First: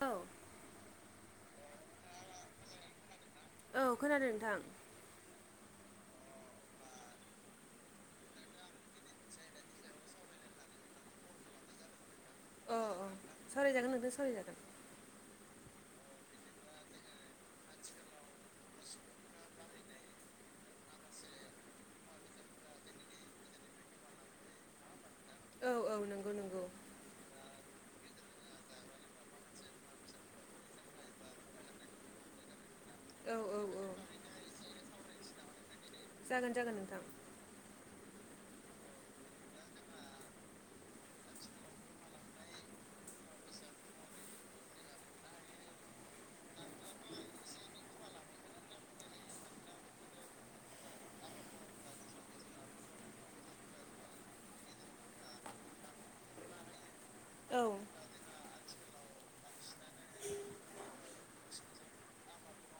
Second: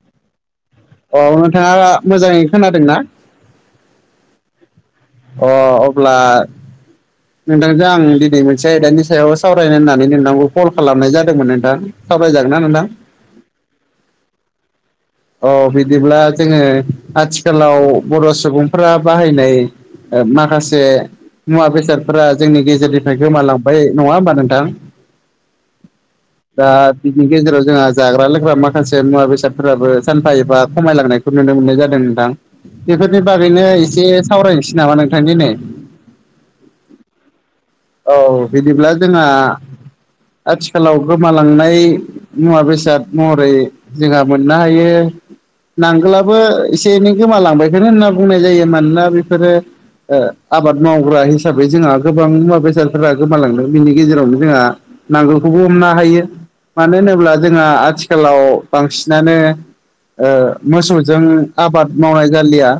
औ औ नोंथाङा मोजाङै खोनादों ना? औ खोनादों नोंथां। अ अब्ला नोंथांजों आं दिनै मोनसे आयदानि सायाव सावरायनो होननानै नोंथांखौ कल खालामनाय जादोंमोन नोंथां। सावराय जागोन ना? ओ नोंथां ओं सावरायजागोन नोंथां सावरायजागोन अ बिदिब्ला जोङो आथिखालाव बर' सुबुंफोरा बाहायनाय ओ माखासे मुवा बेसादफोरा जोंनि गेजेरनिफ्राय गोमालांबाय नङा होमबा नोंथां औ औ नंगौ नंगौ दा बिनि गेजेराव जोंहा जाग्रा लोंग्रा माखासे मुवा बेसादफोराबो सानफा एफा खमायलांनायखौ नुनो मोननाय जादों नोंथां बेफोरनि औ औ बागैनो औ एसे सावरायनोसै नामा नोंथां दिनै जागोन जागोन नोंथां औ बिदिब्ला जोंहा आथिखालाव गोमालांनाय मुवा बेसाद महरै जोंहा मोननो हायो नांगोलाबो एसे एनै गोमालांबायखोनो होनना बुंनाय जायो मानोना बेफोरो ओ आबाद मावग्रा हिसाबै जोंहा गोबां मुवा बेसाद सादफोरा गोमालांदों बिनि गेजेरावनो जोंहा नांगोलखौबो हमनो हायो मानो होनोब्ला औ जोंहा आथिखालाव बांसिनानो ओ मोसौजों आबाद मावनाय जालिया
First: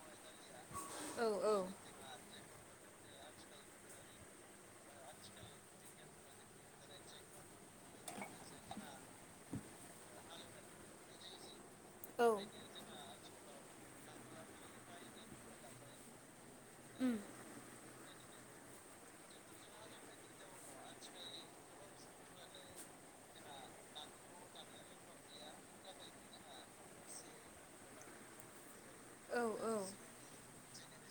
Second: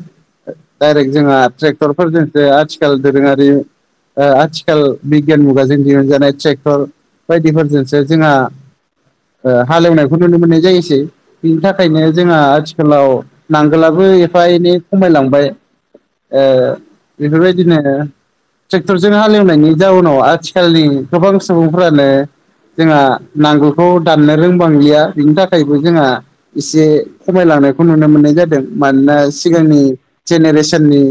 डायरेक्ट औ जोंहा औ ट्रेक्टरफोरजोंसो आथिखाल दोरोंयारि ओ आथि खाल बिगियान मुगाजों दिहुनजानाय ट्रेक्टर बायदिफोरजोंसो जोंहा ओ हालेवनायखौ नुनो मोननाय जायोसै बिनि थाखायनो जोंहा आथिखालाव नांगोलाबो एफा एनै खमायलांबाय। ओ उम बेफोरबायदिनो ट्रेक्टरजों हालेवनाय नि जाउनाव आथिखालनि गोबां सुबुंफोरानो जोंहा नांगोलखौ दाननो रोंबांलिया बिनि थाखायबो जोंहा इसे खमायलांनायखौ नुनो मोननाय जादों मानोना औ औ सिगांनि जेनेरेसेननि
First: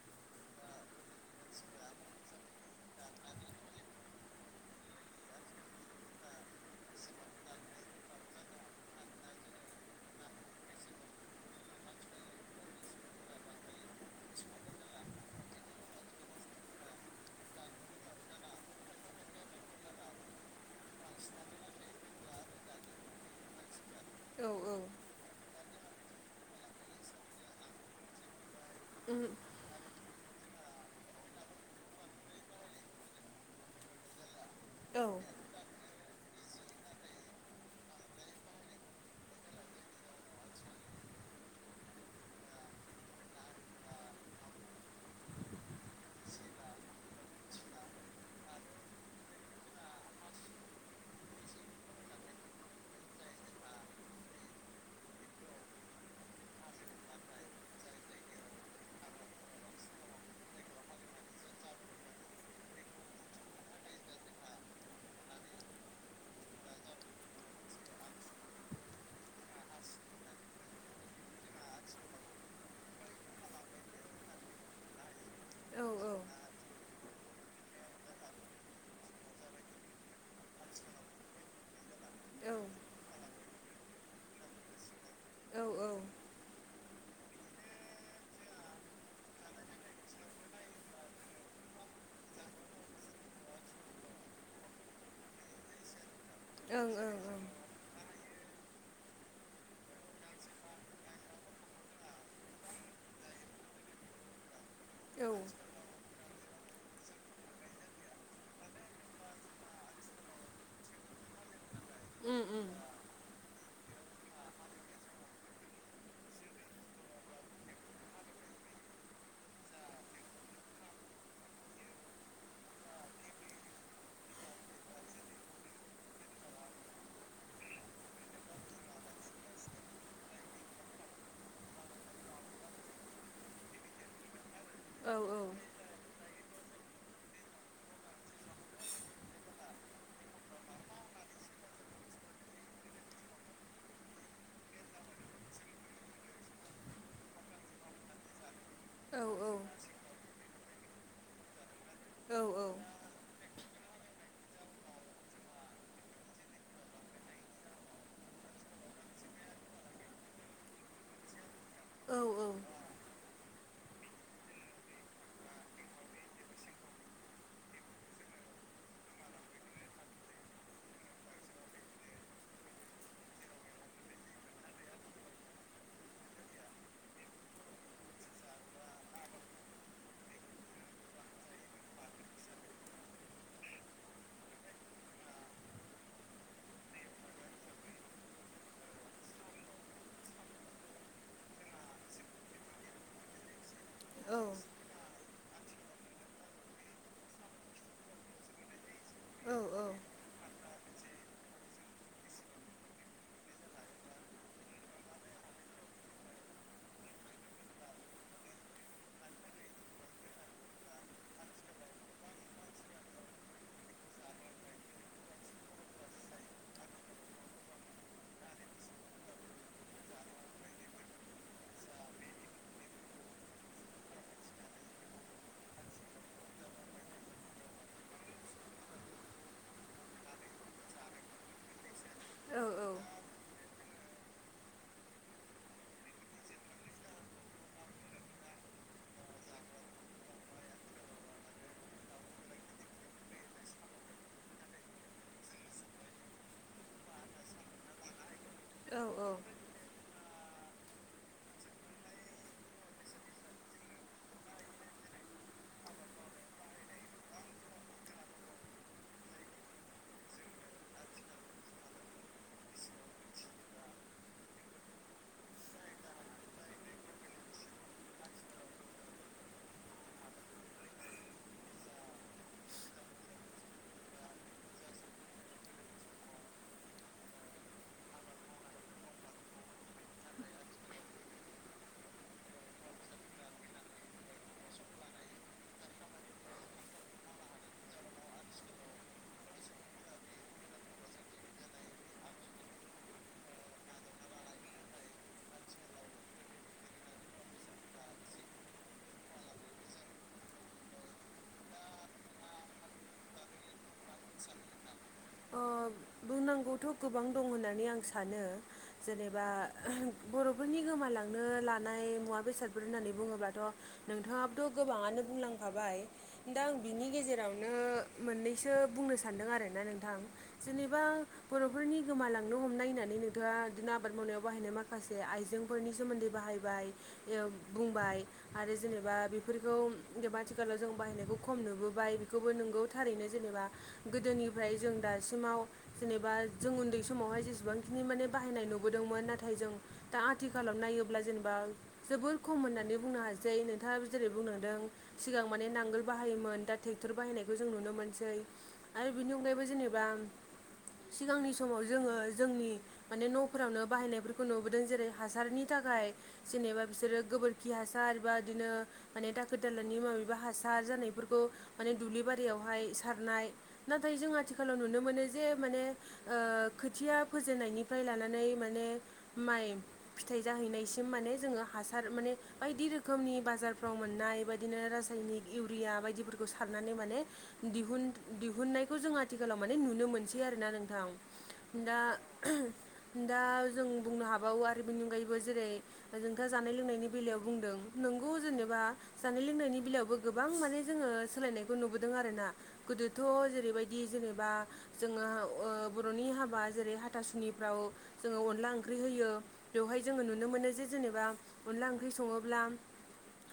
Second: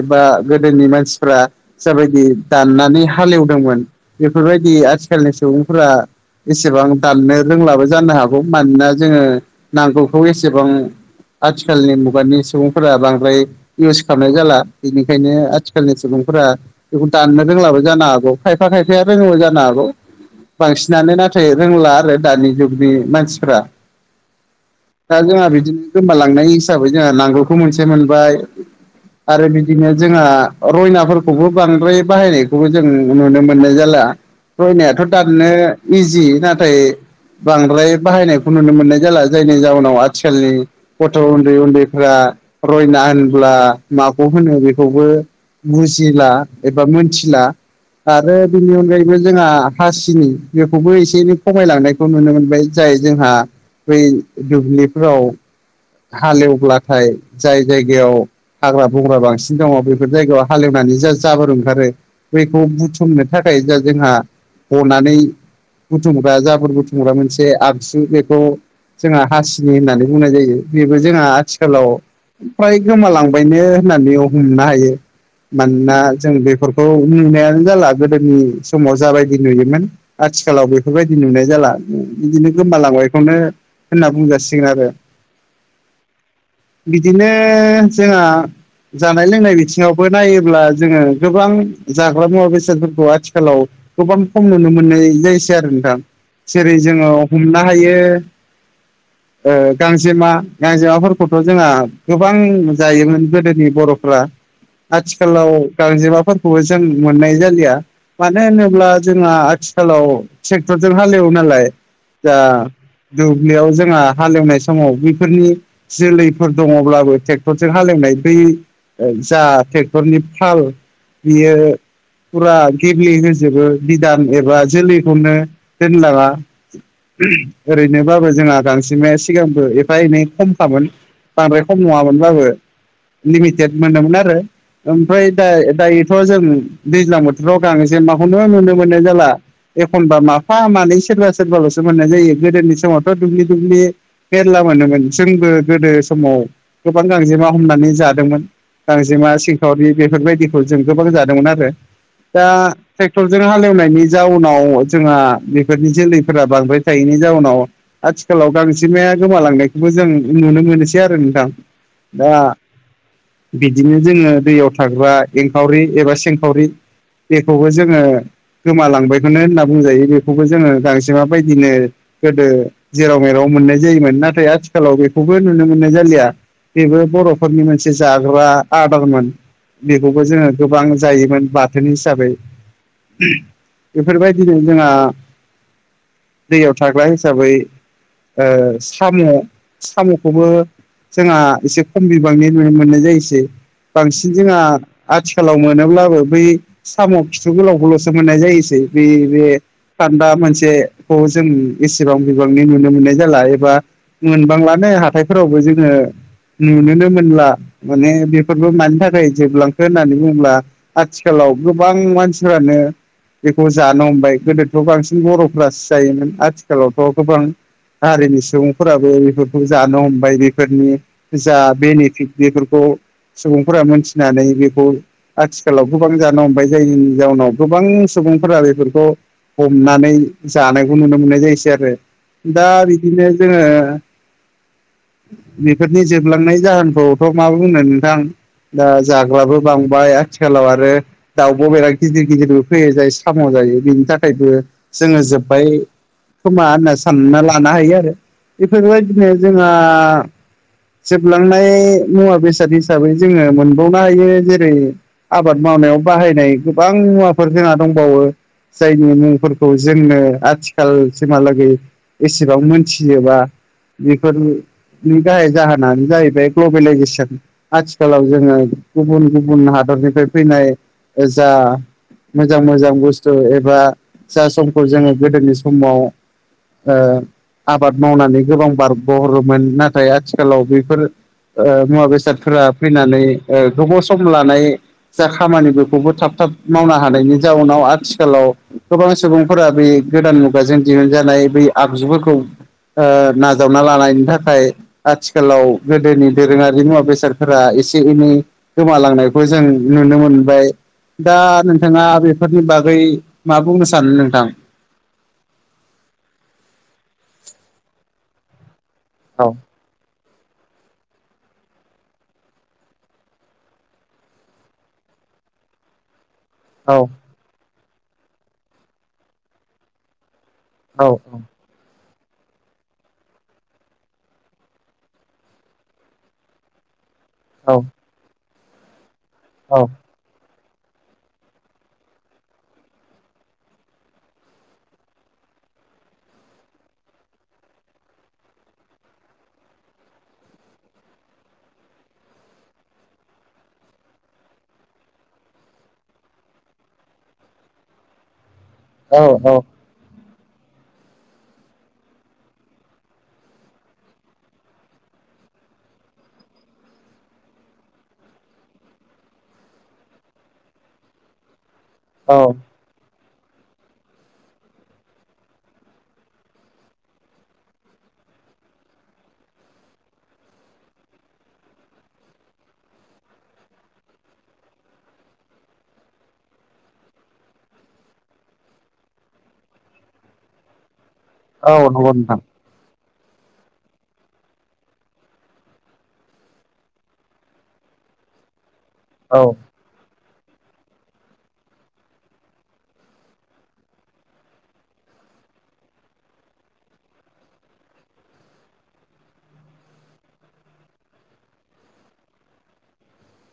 एबा गोदोनि मानसिफ्रा जाबायदि दानना नै हालेवदोंमोन बेफोरबायदि आथिखालनि सुबुंफोरा एसेबां दाननो रोंलाबो जानो हागौ मानोना जोङो नांगोलखौ एसेबां आथिखालनि मुगानि सुबुंफोरा बांद्राय इउस खामनाय जाला बेनिखायनो आथिखालनि सुबुंफोरा बेखौ दाननो रोंलाबो जानो हागौ खायफा खायफाया रोङोबो जानो हागौ। बांसिनानो नाथाय रोंला आरो दानि जुगनि मानसिफ्रा। औ औ। दा जोंहा बिदिनो गोमालांनाय हिसाबै जोंहा नांगोलखौ मोनसे मोनबाय औ आरो बि दिनो जोंहा रयनाफोरखौबो बांद्राय बाहायनायखौबो जों नुनो मोननाय जाला। रयनायाथ' औ दाननो इजि नाथाय बांद्राय बाहायनायखौ नुनो मोननाय जाला जायनि जावनाव आथिखालनि गथ' उन्दै उन्दैफ्रा रयना होनब्ला माखौ होनो बेखौबो बुजिला एबा मोनथिला। आरो बेनि अनगायैबो जोंहा हासिनि बेखौबो एसे एनै खमायलांनाय खौ नुनो मोनबाय जाय जोंहा बै दुब्लिफोराव हालेवब्लाथाय जाय जायगायाव हाग्रा बंग्रा बांसिन दङ बेफोर जायगायाव हालेवनानै जा जाबोर ओंखारो बैखौ बुथुमनो थाखाय जा जोंहा हनानै बुथुमग्रा जाबोर बुथुमग्रा मोनसे आगजु बेखौ जोंहा हासिनि होननानै बुंनाय जायो। बेबो जोंहा आथिखालाव प्राय गोमालांबायनो होननानै हमनो हायो। औ मानोना जों बेफोरखौ नुनायानो जाला गोदोनि समाव जाबायदि नुयोमोन। आथिखालाव बेफोरबायदि नुनाय जाला बिदिनो गोमालांबायखौनो होनना बुंजासिगोन आरो। औ औ। बिदिनो जोंहा। जानाय लोंनाय बिथिङावबो नायोब्ला जोङो गोबां जाग्रा मुवा बेसादफोरखौ आथिखालाव गोबां खम नुनो मोननाय जायोसै आरो नोंथां। जेरै ओं जोङो ओं ओं हमनो हायो ओ गां जेमा गांजेमाफोरखौथ' जोंहा गोबां जायोमोन गोदोनि बर'फ्रा। औ आथिखालाव गांजेमाफोरखौबो जों मोननाय जालिया। मानो होनोब्ला जोंहा आथिखालाव ट्रेकटरजों हालेवो नालाय। जा उम उम दुब्लियाव जोंहा हालेवनाय स समाव बिफोरनि जोलैफोर दङब्लाबो ट्रेक्टरजों हालेवनाय बै जा ट्रेक्टरनि फाल बियो फुरा गेब्ले होजोबो बिधान एबा जोलैखौनो दोनलाङा। ओरैनोबाबो जोंहा गांजेमाया स सिगांबो एफा एनै खमखामोन बांद्राय खम नङामोनबाबो। लिमिटेड मोनोमोन आरो औ ओमफ्राय दा दायो थ' जों दैज्लां बोथोराव गांजेमाखौनो नुनो मोननाय जाला। एखनबा माफा मानै सोरबा सोरबालसो मोननाय जायो गोदोनि समावथ' दुब्लि दुब्लि मेरला मोनोमोन जोंबो गोदो समाव गोबां गांजेमा हमनानै जादोंमोन। औ गांजेमा सिंखावरि बेफोरबायदिखौ जों गोबां जादोंमोन आरो औ दा ट्रेक्टरजों हालेवनायनि जाउनाव जोंहा बेफोरनि जोलैफोरा बांद्राय थायैनि जाउनाव आथिखालाव गांजे जेमाया गोमालांनायखौबो जों नुनो मोनोसै आरो नोंथां औ दा औ बिदिनो जोङो दैयाव थाग्रा एंखावरि एबा सिंखावरि बेखौबो जोङो गोमालांबायखौनो होनना बुंजायो बेखौबो जोङो गांजेमा बायदिनो गोदो जेराव मेरा राव मोननाय जायोमोन नाथाय आथिखालाव बेखौबो नुनो मोननाय जालिया बेबो बर'फोरनि मोनसे जाग्रा आदारमोन बेखौबो जोङो गोबां जायोमोन बाथोन हिसाबै बेफोरबायदिनो जोंङा दैयाव थाग्रा हिसाबै ओ साम' साम'खौबो जोंङा एसे खम बिबांनि नुनो मोननाय जायोसै औ बांसिन जोंङा आथिखालाव मोनोब्लाबो बै साम' खिथु गोलावखौल'सो मोननाय जायोसै बै बे औ औ खान्दा मोनसेखौ जों एसेबां बिबांनि नुनो मोननाय जा जाला एबा मोनबांलानो हाथायफोरावबो जोङो नुनोनो मोनला माने बेफोरबो मानि थाखाय जोबलांखो होननानै बुंङोब्ला आथिखालाव गोबां मानसिफ्रानो बेखौ जानो हमबाय गोदोथ' बांसिन बर'फ्रासो जायोमोन आथिखालावथ' गोबां हारिनि सुबुंफोराबो बेफोरखौ जानो हमबाय बेफोरनि जा बेनिफिट बेफोरखौ सुबुंफोरा मोनथिनानै बेखौ आथिखालाव गोबां जानो हमबाय जायनि जाउनाव गोबां सुबुंफोरा बेफोरखौ हमनानै जानायखौ नुनो मोननाय जायोसै आरो दा आरो बिदिनो जोङो बेफोरनि जोबलांनाय जाहोनखौथ' मा बुंनो नोंथां दा जाग्राबो बांबाय आथिखालाव आरो दाउब' बेराद गिदिर गिदिरबो फैयो जाय साम' जायो बिनि थाखायबो जोङो जोब्बाय खोमा होनना सानना लानो हायो आरो औ औ बेफोरबायदिनो जोंहा जोबलांनाय मुवा बेसाद हिसाबै जोङो मोनबावनो हायो जेरै आबाद मावनायाव बाहायनाय गोबां मुवाफोर जोंहा दंबावो जायनि मुंफोरखौ जोंनो आथिखालसिमहालागै एसेबां मोनथिजोबा बेफोरनि नि गाहाय जाहोनानो जाहैबाय ग्लबेलाइजेसन आथिखालाव जोङो गुबुन गुबुन हादरनिफ्राय फैनाय ओ जा मोजां मोजां बुस्थु एबा जा समखौ जोङो गोदोनि समाव ओ आबाद मावनानै गोबां बारग'हरोमोन नाथाय आथिखालाव बेफोर ओ मुवा बेसादफोरा फैनानै ओ गोबाव सम लानाय जा खामानिफोरखौबो थाब थाब मावनो हानायनि जाउनाव आथिखालाव गोबां सुबुंफोरा बे गोदान मुगाजों दिहुनजानाय बै आगजुफोरखौ ओ नाजावना लानायनि थाखाय आथिखालाव गोदोनि दोरोङारि मुवा बेसादफोरा एसे एनै गोमालांनायखौ जों नुनो मोनबाय दा नोंथाङा बेफोरनि बागै मा बुंनो सानो नोंथां अ बुंनांगौथ' गोबां दं होननानै आं सानो जेनेबा औ बर'फोरनि गोमालांनो लानाय मुवा बेसादफोर होननानै बुङोबाथ' नोंथाङाबोथ' गोबाङानो बुंलांखाबाय दा आं औ बिनि गेजेरावनो मोननैसो बुंनो सानदों आरोना नोंथां जेनेबा औ औ बर' फोरनि गोमालांनो हमनाय होननानै नोंथाङा बिदिनो आबाद मावनायाव बाहायनाय माखासे आइजेंफोरनि सोमोन्दै बाहायबाय इयो औ बुंबाय आरो जेनेबा औ बेफोरखौ जेनेबा आथिखालाव जों बाहायनायखौ खम नुबोबाय बेखौबो नोंगौ थारैनो जेनेबा गोदोनिफ्राय जों दासिमाव जेनेबा जों उन्दै समावहाय जेसेबांखिनि माने बाहायनाय नुबोदोंमोन नाथाय जों दा आथिखालाव नायोब्ला जेनेबा जोबोर खम होननानै बुंनो हासै नोंथाङाबो जेरै बुंनो हादों सिगां माने नांगोल बाहायोमोन दा ट्रेक्टर बाहायनायखौ जों नुनो मोनसै आरो बिनि औ अनगायैबो जेनेबा सिगांनि समाव जोङो जोंनि माने न'फोरावनो बाहायनायफोरखौ नुबोदों जेरै हासारनि थाखाय जेनेबा बिसोरो गोबोरखि हासार एबा इदिनो माने दाखोर दालानि माबेबा हासार जानायफोरखौ माने दुब्लि औ बारियावहाय सारनाय नाथाय जों आथिखालाव नुनो मोनो जे माने खोथिया फोजेननायनिफ्राय लानानै माने माइ फिथाइ जाहैनायसिम माने जोङो हासार माने बायदि रोखोमनि बाजारफ्राव मोननाय बादिनो रासायनिक इउरिया बायदिफोरखौ सारनानै माने दिहुन दिहुननायखौ जों आथिखालाव माने नुनो मोनसै आरोना नोंथां औ दा नंगौ नोंथां दा जों बुंनो हाबावो आरो बेनि अनगायैबो जेरै जों दा जानाय लोंनायनि बेलायाव बुंदों नोंगौ जेनेबा औ जानाय लोंनायनि बेलायावबो गोबां माने जोंङो सोलायनायखौ नुबोदों आरोना गोदोथ' जेरैबाय दि जेनेबा जोंङो ओ बर'नि हाबा जेरै हाथासुनिफ्राव जोंङो अनला ओंख्रि होयो बेवहाय जोंङो नुनो मोनो जे जेनेबा अनला ओंख्रि संङोब्ला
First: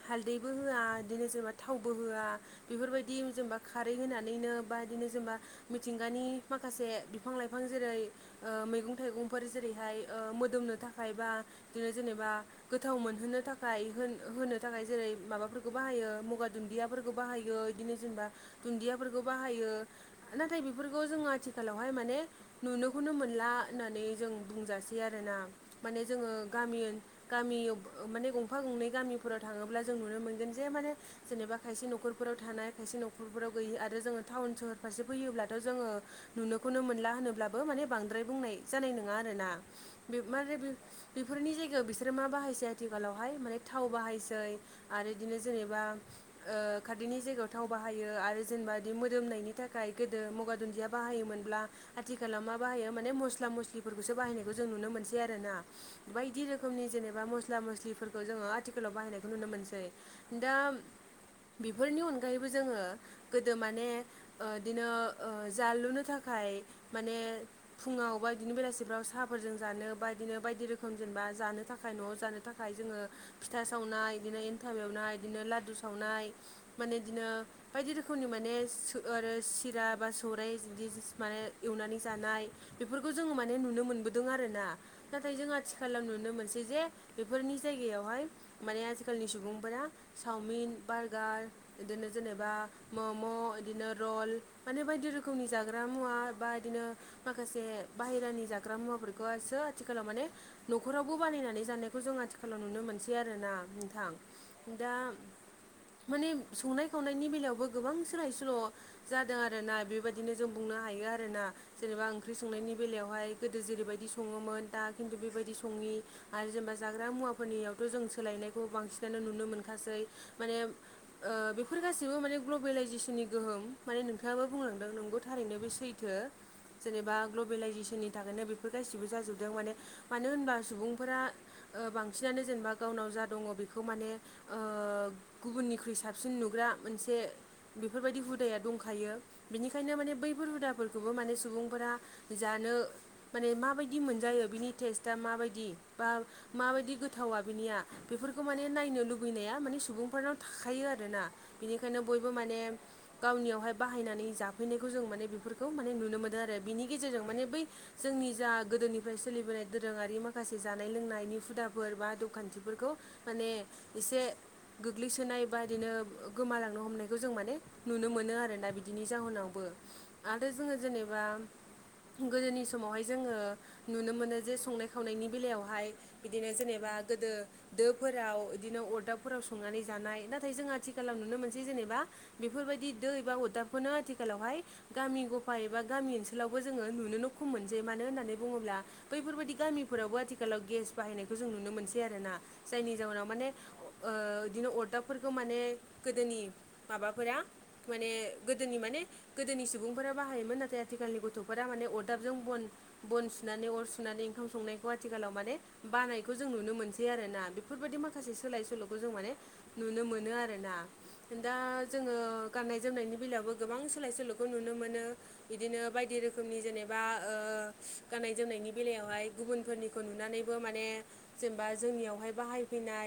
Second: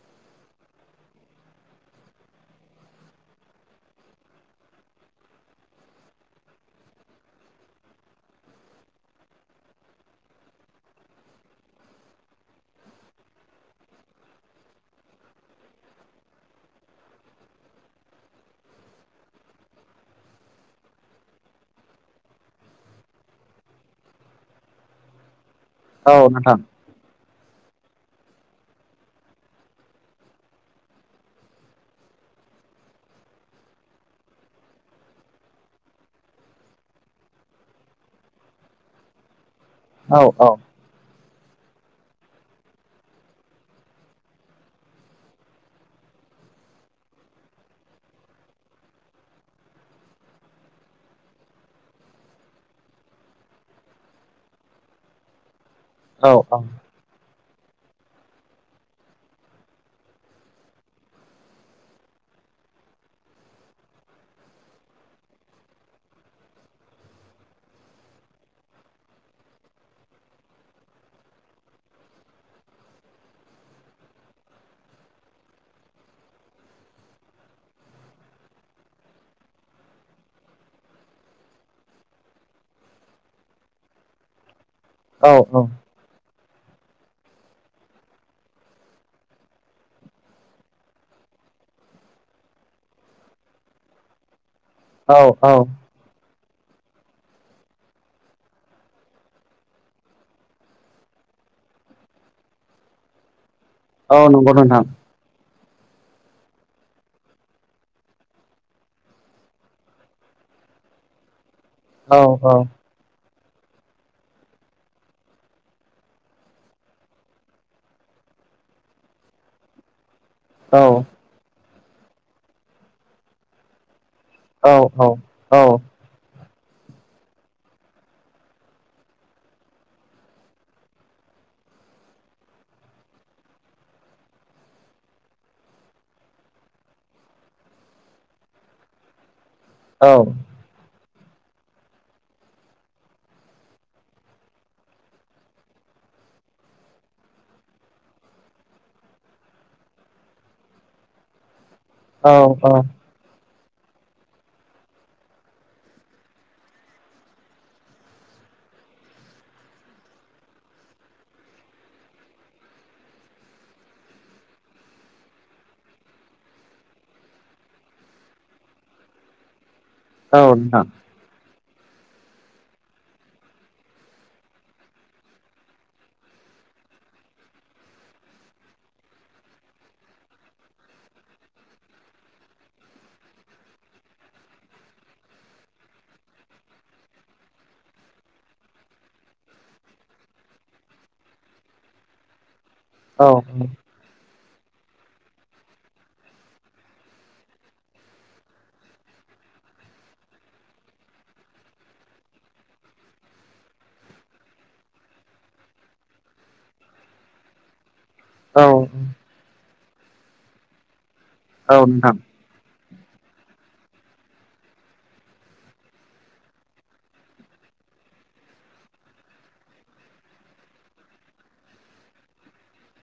हालदैबो होआ इदिनो जेनेबा थावबो होआ बेफोरबायदि जेनेबा खारै होनानैनो बा इदिनो जेनेबा मिथिंगानि माखासे बिफां लाइफां जेरै ओ मैगं थाइगंफोर जेरैहाय ओ मोदोमनो थाखाय बा बिदिनो जेनेबा गोथाव मोनहोनो थाखाय होन होनो थाखाय जेरै माबाफोरखौ बाहायो मुगा दुन्दियाफोरखौ बाहायो। बिदिनो जेनेबा दुन्दियाफोरखौ बाहायो नाथाय बेफोरखौ जोंङो आथिखालावहाय माने नुनोखौनो मोनला होननानै जों बुंजासै आरोना माने औ जोंङो नोंथां गामि ओन गामियाव माने गंफा गंनै गामिफोराव थाङोब्ला जों नुनो मोनगोन जे माने जेनेबा खायसे न'खरफोराव थानाय खायसे न'खरफोराव गैयि आरो जोंङो टाउन सहर फारसे फैयोब्लाथ' जोंङो नुनोखौनो मोनला होनोब्लाबो माने बांद्राय बुंनाय जानाय नोंङा आरोना औ बे औ मारे बे बेफोरनि जायगायाव बिसोरो मा बाहायसै आथिखालावहाय माने थाव बाहायसै आरो इदिनो जेनेबा ओ खारदैनि जायगायाव थाव बाहायो आरो जेनेबा इदि मोदोमनायनि था खाय गोदो मुगा दुन्दिया बाहाययोमोनब्ला आथिखालाव मा बाहायो माने मस्ला मस्लिफोरखौसो बाहायनायखौ जों नुनो मोनसै आरोना। औ बायदि रोखोमनि जेनेबा मस ला मस्लिफोरखौ जोंङो आथिखालाव बाहायनायखौ नुनो मोनसै दा बेफोरनि अनगायैबो जोंङो गोदो माने ओ इदिनो ओ जालुनो थाखाय माने फुंङाव बा इदिनो बेलासिफ्राव साहाफोरजों जानो बा इदिनो बायदि रोखोम जेनेबा जानो थाखाय न'आव जानो था थाखाय जोंङो फिथा सावनाय इदिनो एन्थाब एवनाय इदिनो लादु सावनाय माने इदिनो बायदि रोखोमनि माने सो आरो सिरा बा सौराय इज दि बिदि माने एवनानै जानाय बेफोरखौ जोंङो माने नुनो मोनबोदों आरोना औ नाथाय जों आथिखालाव नुनो मोनसै जे बेफोरनि जायगायावहाय माने आजिखालिनि सुबुंफोरा चावमिन बारगार बिदिनो जेनेबा मम' बिदिनो रल माने बायदि औ रोखोमनि औ जाग्रा मुवा बा बिदिनो माखासे बाहेरानि जाग्रा मुवाफोरखौसो आथिखालाव माने न'खरावबो बानायनानै जानायखौ जों आथिखालाव नुनो मोनसै आरोना। औ नंगौ नोंथां दा माने संनाय खावनायनि बेलायावबो गोबां सोलाय स ल' जादों आरना बेबायदिनो जों बुंनो हायो आरोना जेनेबा औ ओंख्रि संनायनि बेलायावहाय गोदो जेरैबायदि सङोमोन दा खिन्थु बेबायदि सङि आरो जेनेबा जाग्रा मुवाफोरनियावथ' जों सोलायनायखौ बांसिनानो नुनो मोनखासै माने औ बेफोर गासैबो माने ग्लबेलाइजेसननि गोहोम माने नोंथाङाबो बुंलांदों औ औ नंगौ थारैनो बे सैथो जेनेबा ग्लबेलाइजेसननि थाखायनो बेफोर गासिबो जाजोबदों माने मानो होनबा सुबुंफोरा बांसिनानो जेनेबा गावनाव जा दङ बेखौ माने ओ गुबुननिख्रुइ साबसिन नुग्रा मोनसे बेफोरबायदि हुदाया दंखायो बिनिखायनो माने बैफोर हुदा फोरखौबो माने सुबुंफोरा जानो माने माबायदि मोनजायो बिनि टेस्टआ माबायदि बा माबायदि गोथावा बिनिया बेफोरखौ माने नायनो लुबैनाया माने सुबुंफोरनाव थाखायो आरोना। बिनिखायनो औ बयबो माने गावनियावहाय बाहायनानै जाफैनायखौ जों माने बेफोरखौ माने नुनो मोनो आरो बिनि गेजेरजों माने बै जोंनि जा गोदोनिफ्राय सोलिबोनाय दोरोङारि माखासे जानाय लोंनायनि हुदाफोर बा आदबखान्थिफोरखौ माने एसे गोग्लैसोनाय बा बिदिनो गोमालांनो हमनायखौ जों माने नुनो मोनो आरोना बिदिनि जाहोनावबो औ आरो जोङो नोंथां जेनेबा गोदोनि समावहाय जोङो नुनो मोनो जे संनाय खावनायनि बेलायावहाय बिदिनो जेनेबा गोदो दोफोराव इदिनो अरदाबफोराव संनानै जानाय नाथाय जों आथिखालाव नुनो मोनसै जेनेबा बेफोरबायदि दो एबा अरदाबखौनो आथिखालावहाय गामि गफा एबा गामि ओनसोलावबो जोङो नुनोनो खम मोनसै मानो होननानै बुङोब्ला बैफोरबायदि गामिफोरावबो आथिखालाव गेस बाहायनायखौ जों नुनो मोनसै आरोना जायनि औ जाहोनाव माने ओ बिदिनो अरदाबफोरखौ माने गोदोनि माबा फोरा माने गोदोनि माने गोदोनि सुबुंफोरा बाहायोमोन नाथाय आथिखालनि गथ'फोरा माने अरदाबजों बन बन सुनानै अर सुनानै ओंखाम संनायखौ आथिखालाव माने बानायखौ जों नुनो मोनसै आरोना बेफोरबायदि माखासे सोलाय औ सोल'खौ जों माने नुनो मोनो आरोना दा औ नोंथां ओ गाननाय जोमनायनि बेलायावबो गोबां सोलाय सोल'खौ नुनो मोनो। बिदिनो बायदि रोखोमनि जेनेबा ओ गाननाय जोमनायनि बेलायावहाय गुबुनफोरनि खौ नुनानैबो माने जेनेबा जोंनियावहाय बाहाय फैनाय